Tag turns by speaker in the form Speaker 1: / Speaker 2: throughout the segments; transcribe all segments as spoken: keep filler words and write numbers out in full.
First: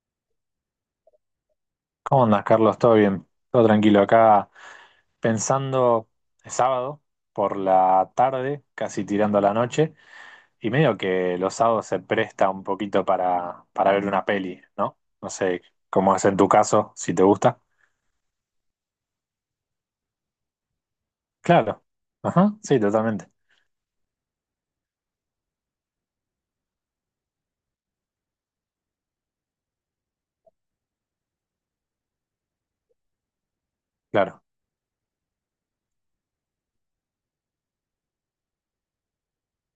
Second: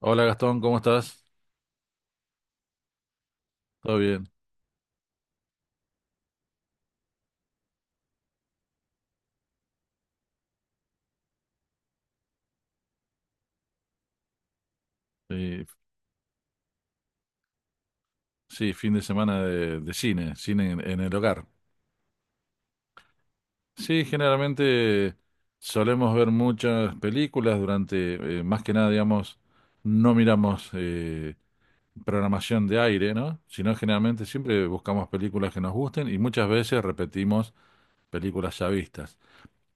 Speaker 1: Hola Gastón, ¿cómo estás?
Speaker 2: ¿Cómo andas, Carlos? ¿Todo bien? Todo
Speaker 1: ¿Todo
Speaker 2: tranquilo.
Speaker 1: bien?
Speaker 2: Acá pensando, es sábado, por la tarde, casi tirando a la noche, y medio que los sábados se presta un poquito para, para ver una peli, ¿no? No sé
Speaker 1: Eh,
Speaker 2: cómo es en tu caso, si te gusta.
Speaker 1: sí, fin de semana de, de cine, cine en, en el hogar.
Speaker 2: Claro. Ajá, sí, totalmente.
Speaker 1: Sí, generalmente solemos ver muchas películas durante, eh, más que nada, digamos, no miramos eh, programación de aire, ¿no? Sino generalmente
Speaker 2: Claro.
Speaker 1: siempre buscamos películas que nos gusten y muchas veces repetimos películas ya vistas.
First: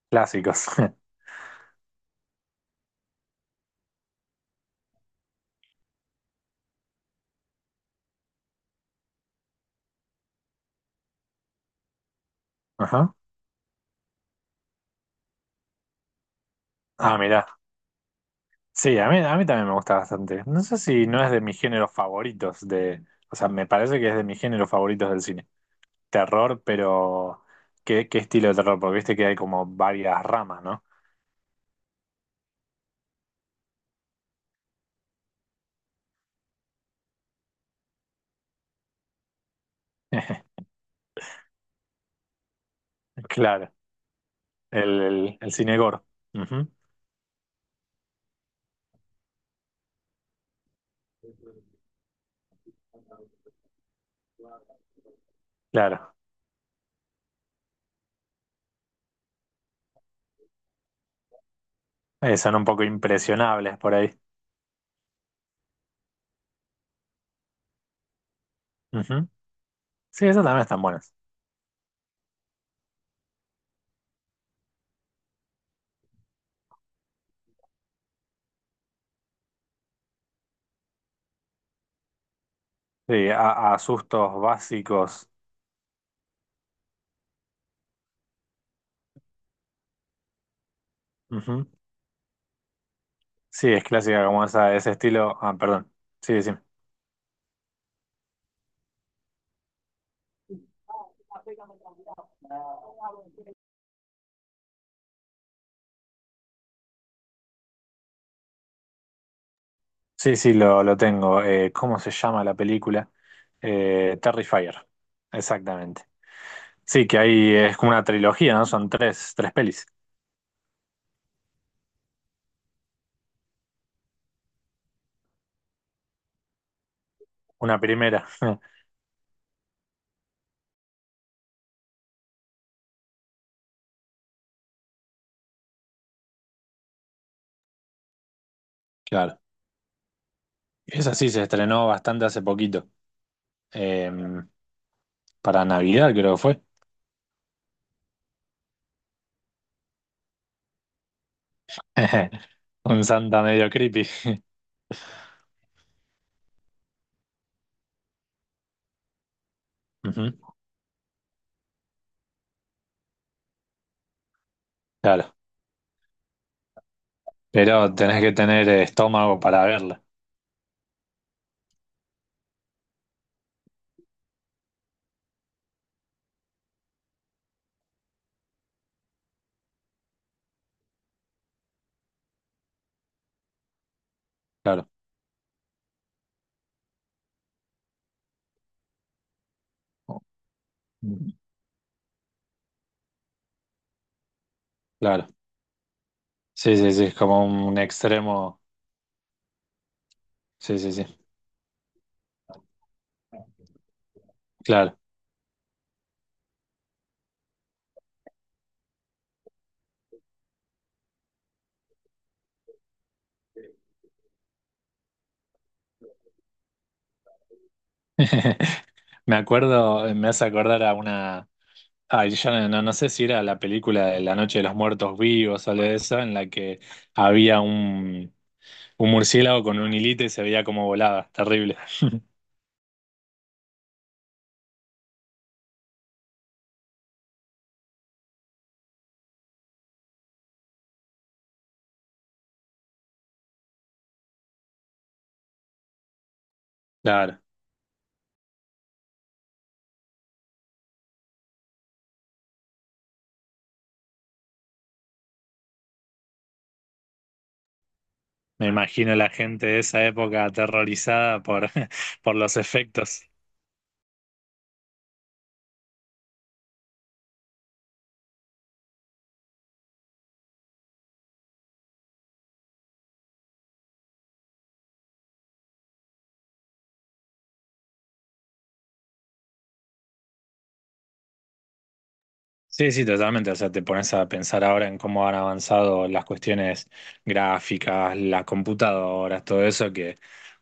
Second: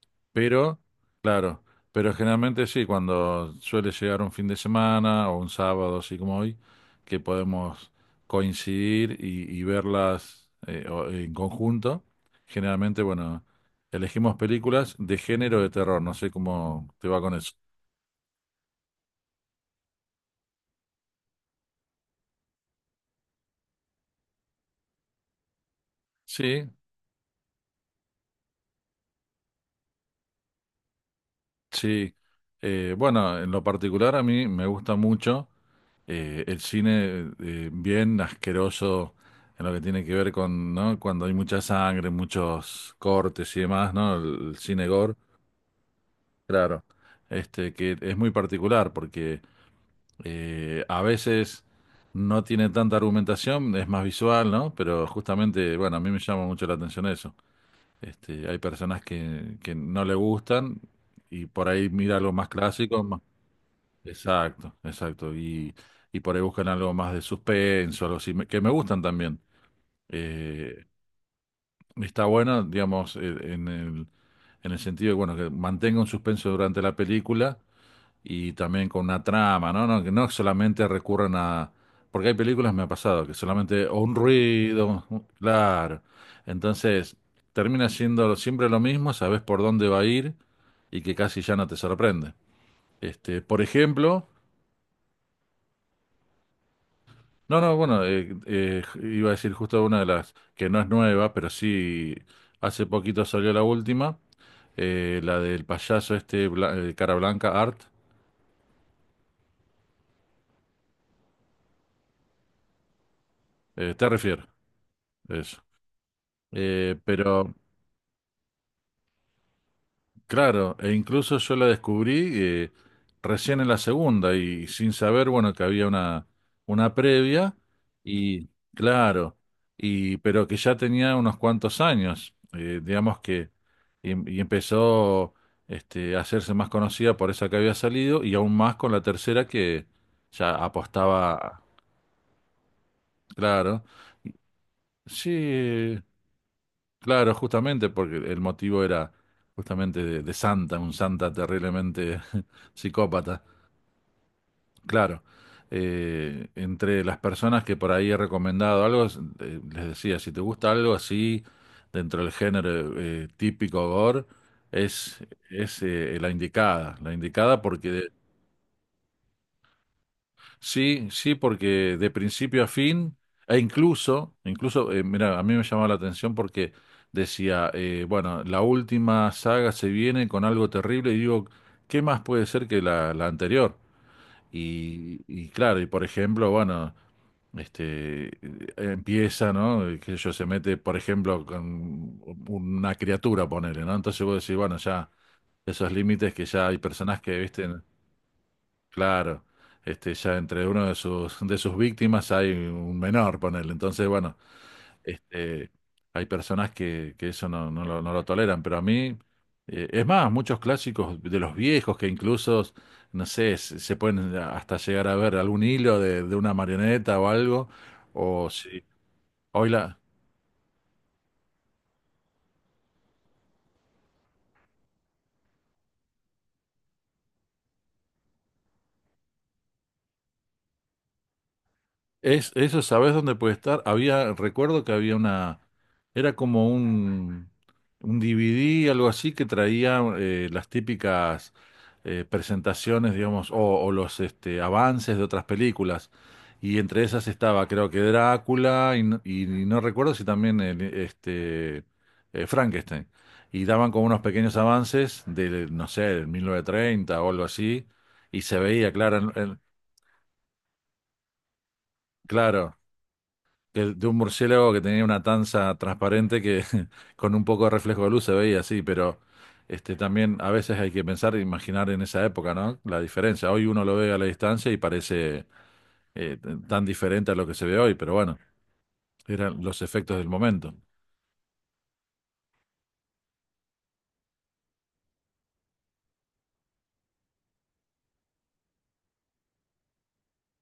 Speaker 2: Clásicos.
Speaker 1: Pero, claro, pero generalmente sí, cuando suele llegar un fin de semana o un sábado, así como hoy, que podemos coincidir y, y verlas eh, o- en conjunto, generalmente,
Speaker 2: Ajá.
Speaker 1: bueno, elegimos películas de género de terror, no sé cómo te
Speaker 2: Ah,
Speaker 1: va con
Speaker 2: mirá.
Speaker 1: eso.
Speaker 2: Sí, a mí, a mí también me gusta bastante. No sé si no es de mis géneros favoritos de... O sea, me parece que es de mis géneros favoritos del cine terror,
Speaker 1: Sí,
Speaker 2: pero ¿qué, qué estilo de terror? Porque viste que hay como varias ramas, ¿no?
Speaker 1: sí. Eh, bueno, en lo particular a mí me gusta mucho. eh, el cine eh, bien asqueroso en lo que tiene que ver con, ¿no? Cuando hay mucha sangre, muchos cortes y
Speaker 2: Claro,
Speaker 1: demás, ¿no? El, el cine
Speaker 2: el,
Speaker 1: gore,
Speaker 2: el, el cine gore. Ujú.
Speaker 1: claro, este que es muy particular porque eh, a veces no tiene tanta argumentación, es más visual, ¿no? Pero justamente, bueno, a mí
Speaker 2: Claro.
Speaker 1: me llama mucho la atención eso. Este, hay personas que, que no le gustan y por ahí mira algo
Speaker 2: Eh,
Speaker 1: más
Speaker 2: son un poco
Speaker 1: clásico, más.
Speaker 2: impresionables por ahí.
Speaker 1: Exacto, exacto. Y, y por ahí buscan algo más de suspenso, algo así, me- que me gustan
Speaker 2: Ujú.
Speaker 1: también.
Speaker 2: Sí, esas también están
Speaker 1: Eh,
Speaker 2: buenas.
Speaker 1: está bueno, digamos, eh, en el, en el sentido de, bueno, que mantenga un suspenso durante la película y también con una trama, ¿no? No, que no solamente recurran a... Porque hay películas, me ha pasado,
Speaker 2: Sí,
Speaker 1: que
Speaker 2: a, a
Speaker 1: solamente o un
Speaker 2: sustos
Speaker 1: ruido, un-
Speaker 2: básicos.
Speaker 1: claro. Entonces, termina siendo siempre lo mismo, sabes por dónde va a ir y que casi ya
Speaker 2: Ujú.
Speaker 1: no te sorprende. Este, por
Speaker 2: Sí, es clásica
Speaker 1: ejemplo...
Speaker 2: como esa, ese estilo. Ah, perdón. Sí, sí.
Speaker 1: No, no, bueno, eh, eh, iba a decir justo una de las que no es nueva, pero sí hace poquito salió la última, eh, la del payaso este bla- eh, cara blanca, Art,
Speaker 2: Sí, sí, lo, lo tengo. Eh, ¿cómo se llama la película?
Speaker 1: eh,
Speaker 2: Eh,
Speaker 1: Terrifier,
Speaker 2: Terrifier.
Speaker 1: eso.
Speaker 2: Exactamente.
Speaker 1: Eh,
Speaker 2: Sí, que
Speaker 1: pero.
Speaker 2: ahí es como una trilogía, ¿no? Son tres, tres pelis.
Speaker 1: Claro, e incluso yo la descubrí eh, recién en la segunda y sin saber, bueno, que había una, una previa
Speaker 2: Una primera.
Speaker 1: y claro, y pero que ya tenía unos cuantos años, eh, digamos que y, y empezó este, a hacerse más conocida por esa que había salido y aún más con la
Speaker 2: Claro.
Speaker 1: tercera que ya
Speaker 2: Esa sí se
Speaker 1: apostaba,
Speaker 2: estrenó bastante hace poquito.
Speaker 1: claro.
Speaker 2: Eh, para
Speaker 1: Sí,
Speaker 2: Navidad creo que fue.
Speaker 1: claro, justamente porque el motivo era justamente de, de Santa, un Santa terriblemente
Speaker 2: Un Santa
Speaker 1: psicópata.
Speaker 2: medio creepy.
Speaker 1: Claro, eh, entre las personas que por ahí he recomendado algo, es- eh, les decía, si
Speaker 2: Ujú.
Speaker 1: te gusta algo así, dentro del género eh, típico gore, es,
Speaker 2: Claro.
Speaker 1: es eh, la indicada, la indicada porque
Speaker 2: Pero
Speaker 1: de,
Speaker 2: tenés que tener eh, estómago para verla.
Speaker 1: sí, sí, porque de principio a fin, e incluso, incluso, eh, mira, a mí me llamaba la atención porque decía, eh, bueno, la última saga se viene con algo terrible y digo, ¿qué más puede ser que la, la anterior?
Speaker 2: Claro.
Speaker 1: Y, y claro, y por ejemplo, bueno, este, eh, empieza, ¿no? Eh, qué sé yo, se mete, por ejemplo, con una criatura, ponele, ¿no? Entonces vos decís, bueno, ya
Speaker 2: Claro.
Speaker 1: esos límites que ya
Speaker 2: Sí,
Speaker 1: hay
Speaker 2: sí, sí. Es
Speaker 1: personas que,
Speaker 2: como
Speaker 1: viste,
Speaker 2: un extremo.
Speaker 1: claro, este, ya entre
Speaker 2: Sí,
Speaker 1: uno
Speaker 2: sí,
Speaker 1: de
Speaker 2: sí.
Speaker 1: sus, de sus víctimas hay un menor, ponele. Entonces, bueno,
Speaker 2: Claro.
Speaker 1: este, hay personas que, que eso no, no lo, no lo toleran, pero a mí, eh, es más, muchos clásicos de los viejos que incluso, no sé, se, se pueden hasta llegar a ver algún hilo de, de una marioneta o algo, o si
Speaker 2: Me
Speaker 1: hoy la...
Speaker 2: acuerdo, me hace acordar a una. Ay, yo no, no- no sé si era la película de La Noche de los Muertos Vivos o algo de eso, en la que había un, un murciélago con un hilito y se veía como volaba. Terrible.
Speaker 1: Es, eso, ¿sabes dónde puede estar? Había, recuerdo que había una, era como un, un D V D, algo así, que traía eh, las típicas eh, presentaciones, digamos, o, o los este, avances de otras películas. Y entre esas
Speaker 2: Claro,
Speaker 1: estaba, creo que Drácula, y, no y no recuerdo si también el, este, eh, Frankenstein. Y daban como unos pequeños avances de, no sé, del mil novecientos treinta o algo así, y se
Speaker 2: me
Speaker 1: veía,
Speaker 2: imagino
Speaker 1: claro,
Speaker 2: la
Speaker 1: en- en-
Speaker 2: gente de esa época aterrorizada por, por los
Speaker 1: claro.
Speaker 2: efectos.
Speaker 1: Que- de un murciélago que tenía una tanza transparente que con un poco de reflejo de luz se veía así, pero este también a veces hay que pensar e imaginar en esa época, ¿no? La diferencia. Hoy uno lo ve a la distancia y parece eh, t- tan diferente a lo que se ve hoy, pero bueno, eran los efectos del momento.
Speaker 2: Sí, sí, totalmente. O sea, te pones a pensar ahora en cómo han avanzado las cuestiones gráficas, las computadoras, todo eso que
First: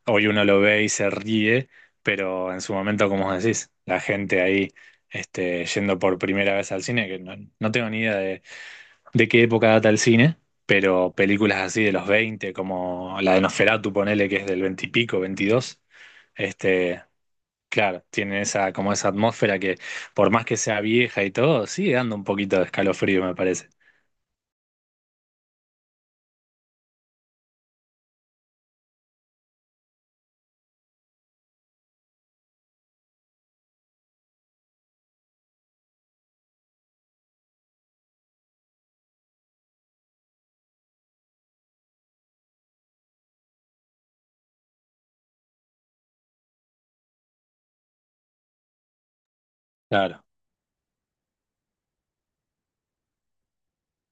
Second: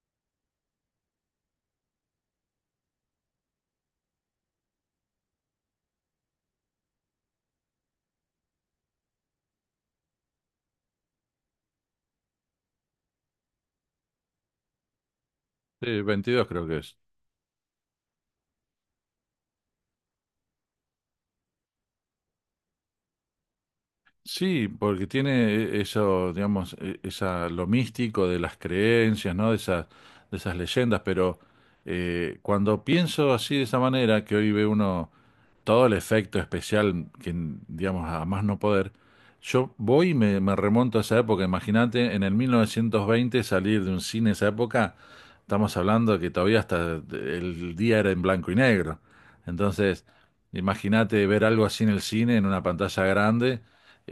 Speaker 2: hoy uno lo ve y se ríe, pero en su momento, como vos decís, la gente ahí este, yendo por primera vez al cine, que no, no tengo ni idea de, de qué época data el cine, pero películas así de los veinte, como la de Nosferatu, ponele que es del veinte y pico, veintidós.
Speaker 1: Sí, veintidós creo que es.
Speaker 2: Este, claro, tiene esa, como esa atmósfera que, por más que sea vieja y todo, sigue dando un poquito de escalofrío, me parece.
Speaker 1: Sí, porque tiene eso, digamos, e- esa, lo místico de las creencias, ¿no? De esas, de esas leyendas, pero eh, cuando pienso así de esa manera, que hoy ve uno todo el efecto especial, que, digamos, a más no poder, yo voy y me, me remonto a esa época. Imagínate, en el mil novecientos veinte salir de un cine esa época, estamos hablando que todavía hasta el día era en blanco y negro. Entonces,
Speaker 2: Claro,
Speaker 1: imagínate ver algo así en el cine, en una pantalla grande.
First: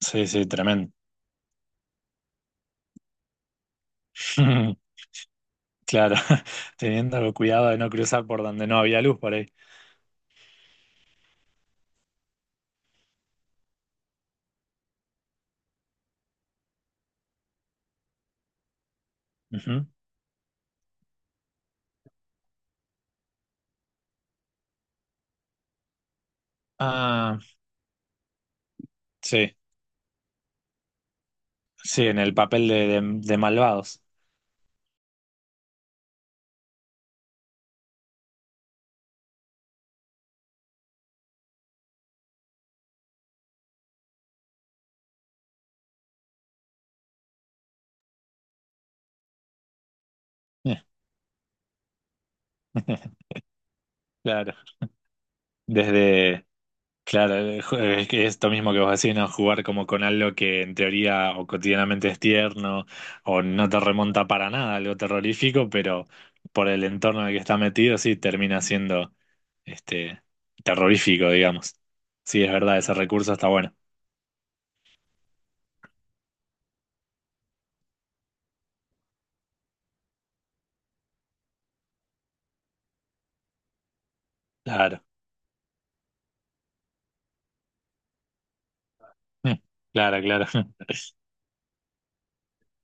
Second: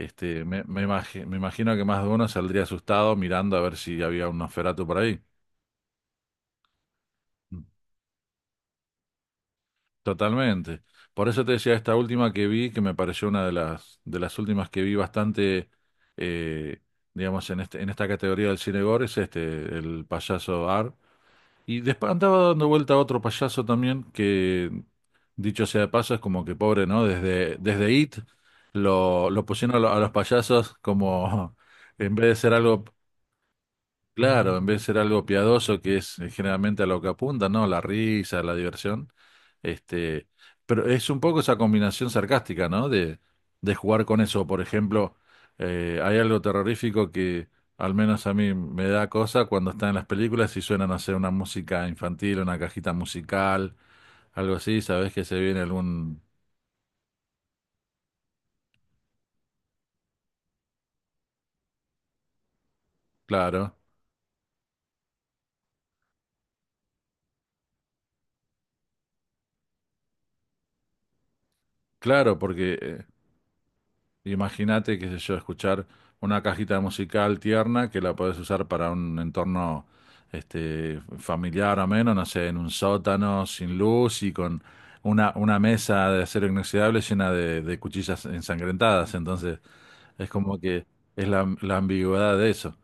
Speaker 2: sí, sí,
Speaker 1: me, me
Speaker 2: tremendo.
Speaker 1: imagi- me imagino que más de uno saldría asustado mirando a ver si había un Nosferatu por ahí.
Speaker 2: Claro, teniendo
Speaker 1: Mm.
Speaker 2: cuidado de no cruzar por donde no había luz por ahí.
Speaker 1: Totalmente. Por eso te decía esta última que vi, que me pareció una de las, de las, últimas que vi bastante, eh, digamos, en este, en esta categoría del cine gore, es este,
Speaker 2: Ujú.
Speaker 1: el payaso Ar. Y después andaba dando vuelta a otro payaso también, que dicho sea de paso, es como que pobre, ¿no?
Speaker 2: Ah,
Speaker 1: Desde, desde It lo, lo
Speaker 2: sí,
Speaker 1: pusieron a, lo- a los payasos como,
Speaker 2: sí,
Speaker 1: en
Speaker 2: en
Speaker 1: vez
Speaker 2: el
Speaker 1: de ser
Speaker 2: papel de,
Speaker 1: algo.
Speaker 2: de- de malvados.
Speaker 1: Claro, en vez de ser algo piadoso, que es eh, generalmente a lo que apunta, ¿no? La risa, la diversión. Este, pero es un poco esa combinación sarcástica, ¿no? De, de jugar con eso. Por ejemplo, eh, hay algo terrorífico que al menos a mí me da cosa cuando están en las películas y suenan a hacer una música infantil, una cajita musical,
Speaker 2: Claro,
Speaker 1: algo así, sabes que se viene algún...
Speaker 2: desde, claro, eh, ju- eh, es que esto mismo que vos decís, ¿no? Jugar como con algo que en teoría o cotidianamente es tierno o no
Speaker 1: Claro,
Speaker 2: te remonta para nada, a algo terrorífico, pero por el entorno en el que está metido, sí, termina siendo este terrorífico, digamos.
Speaker 1: claro,
Speaker 2: Sí, es
Speaker 1: porque
Speaker 2: verdad, ese
Speaker 1: eh,
Speaker 2: recurso está bueno.
Speaker 1: imagínate, qué sé yo, escuchar una cajita musical tierna que la podés usar para un entorno este, familiar o menos, no sé, en un sótano sin luz y con
Speaker 2: Claro,
Speaker 1: una, una, mesa de acero inoxidable llena de, de cuchillas ensangrentadas. Entonces,
Speaker 2: claro,
Speaker 1: es
Speaker 2: claro.
Speaker 1: como que es la, la ambigüedad de eso.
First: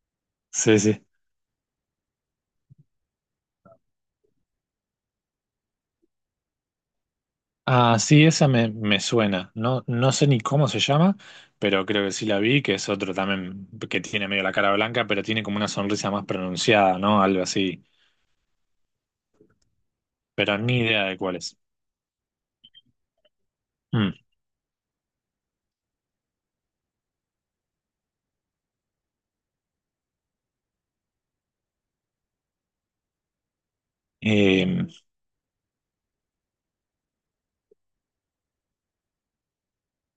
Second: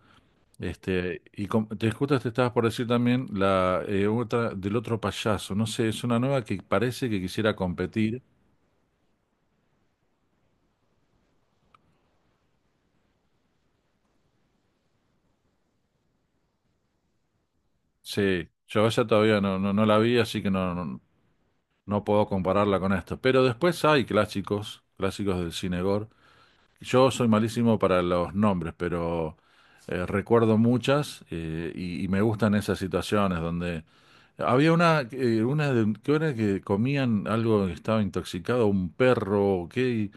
Speaker 2: Sí, sí.
Speaker 1: Este, y com- te justo te estabas por decir también la eh, otra del otro payaso. No sé, es una nueva que parece que quisiera
Speaker 2: Ah,
Speaker 1: competir.
Speaker 2: sí, esa me, me suena. No, no sé ni cómo se llama, pero creo que sí la vi, que es otro también que tiene medio la cara blanca, pero tiene como una sonrisa más pronunciada, ¿no? Algo así.
Speaker 1: Sí, yo esa todavía no, no, no la vi, así que
Speaker 2: Pero
Speaker 1: no,
Speaker 2: ni
Speaker 1: no-
Speaker 2: idea de cuál es.
Speaker 1: no puedo compararla con esto. Pero después hay
Speaker 2: Mm.
Speaker 1: clásicos, clásicos del cine gore. Yo soy malísimo para los nombres, pero eh, recuerdo muchas eh, y, y me gustan esas situaciones donde había
Speaker 2: Eh,
Speaker 1: una, eh, una de, que era que comían algo que estaba intoxicado, un perro, o qué, y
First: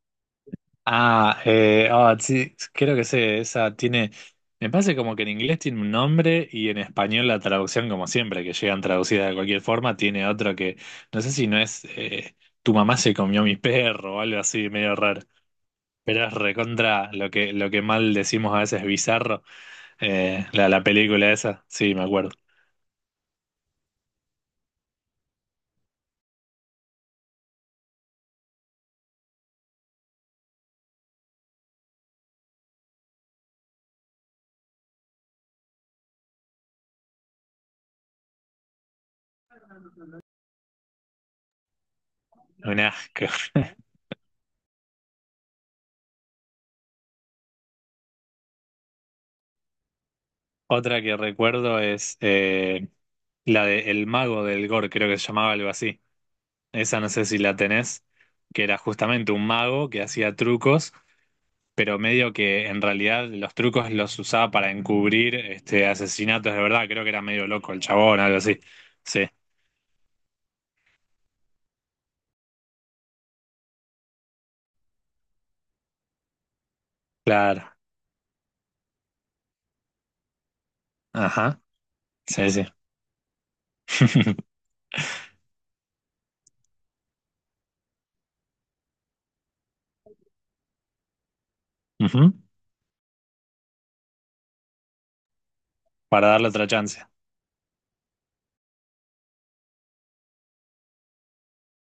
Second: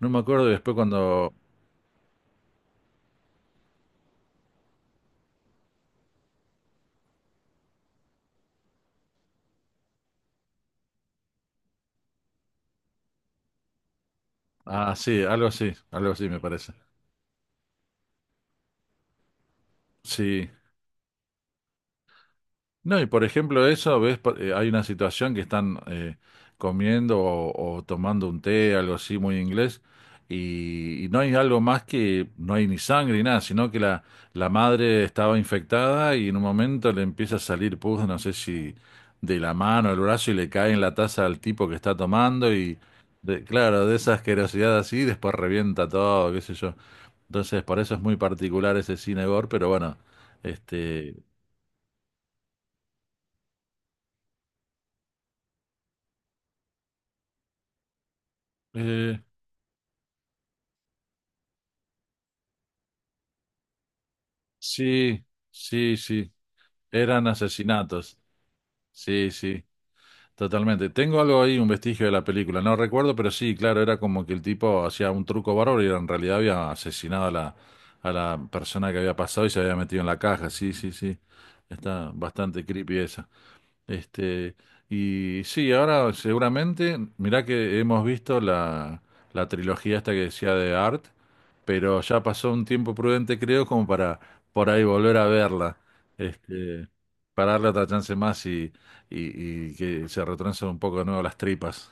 Speaker 1: no me acuerdo. Y después cuando,
Speaker 2: ah, eh, ah, sí, creo que sé, esa tiene. Me parece como que en inglés tiene un nombre y en español la traducción, como siempre, que llegan traducidas de cualquier forma, tiene otro que. No sé si no es eh, Tu mamá se comió mi perro o algo así,
Speaker 1: ah,
Speaker 2: medio raro.
Speaker 1: sí, algo así, algo
Speaker 2: Pero
Speaker 1: así
Speaker 2: es
Speaker 1: me parece.
Speaker 2: recontra lo que, lo que mal decimos a veces bizarro, eh,
Speaker 1: Sí,
Speaker 2: la, la película esa, sí, me acuerdo.
Speaker 1: no, y por ejemplo eso, ves, por- eh, hay una situación que están eh, comiendo o, o tomando un té, algo así muy inglés, y, y no hay algo más que, no hay ni sangre ni nada, sino que la, la, madre estaba infectada y en un momento le empieza a salir pus, no sé si de la mano o el brazo, y le cae en la taza al tipo que está tomando, y
Speaker 2: Un asco.
Speaker 1: de- claro, de esa asquerosidad así, después revienta todo, qué sé yo. Entonces, por eso es muy particular ese cine gore, pero bueno,
Speaker 2: Otra
Speaker 1: este...
Speaker 2: que recuerdo es eh, la de El Mago del Gore, creo que se llamaba algo así. Esa no sé si la tenés, que era
Speaker 1: eh,
Speaker 2: justamente un mago que hacía trucos, pero medio que en realidad los trucos los usaba para
Speaker 1: Sí,
Speaker 2: encubrir este,
Speaker 1: sí, sí.
Speaker 2: asesinatos de verdad. Creo que era
Speaker 1: Eran
Speaker 2: medio loco el
Speaker 1: asesinatos.
Speaker 2: chabón, algo así. Sí,
Speaker 1: Sí, sí, totalmente. Tengo algo ahí, un vestigio de la película. No recuerdo, pero sí, claro, era como que el tipo hacía un truco bárbaro y en realidad había asesinado a la,
Speaker 2: claro.
Speaker 1: a la persona que había pasado y se había metido en la caja. Sí, sí, sí.
Speaker 2: Ajá.
Speaker 1: Está
Speaker 2: Sí, sí.
Speaker 1: bastante creepy esa. Este, y sí, ahora seguramente, mirá que hemos visto la, la trilogía esta que decía de Art, pero ya
Speaker 2: Ujú.
Speaker 1: pasó un tiempo prudente, creo, como para por ahí volver a verla,
Speaker 2: Para darle otra
Speaker 1: este,
Speaker 2: chance.
Speaker 1: para darle otra chance más y, y, y que se retrancen un poco de nuevo las tripas.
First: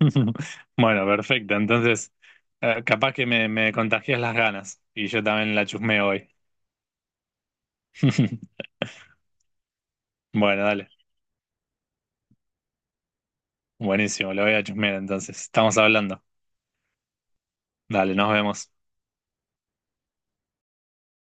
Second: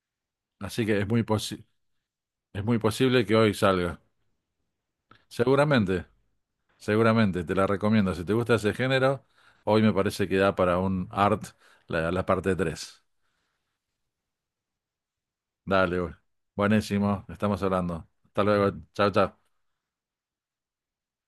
Speaker 1: Así que
Speaker 2: Bueno,
Speaker 1: es muy
Speaker 2: perfecto.
Speaker 1: posi-
Speaker 2: Entonces,
Speaker 1: es muy
Speaker 2: eh, capaz
Speaker 1: posible
Speaker 2: que
Speaker 1: que
Speaker 2: me,
Speaker 1: hoy
Speaker 2: me
Speaker 1: salga.
Speaker 2: contagias las ganas y yo también la
Speaker 1: Seguramente,
Speaker 2: chusmeo hoy.
Speaker 1: seguramente, te la recomiendo. Si te gusta ese género, hoy me parece que da
Speaker 2: Bueno,
Speaker 1: para
Speaker 2: dale.
Speaker 1: un Art la, la parte tres.
Speaker 2: Buenísimo, lo voy a chusmear entonces. Estamos
Speaker 1: Dale, güey.
Speaker 2: hablando.
Speaker 1: Buenísimo, estamos hablando.
Speaker 2: Dale, nos
Speaker 1: Hasta luego,
Speaker 2: vemos.
Speaker 1: chao, chao.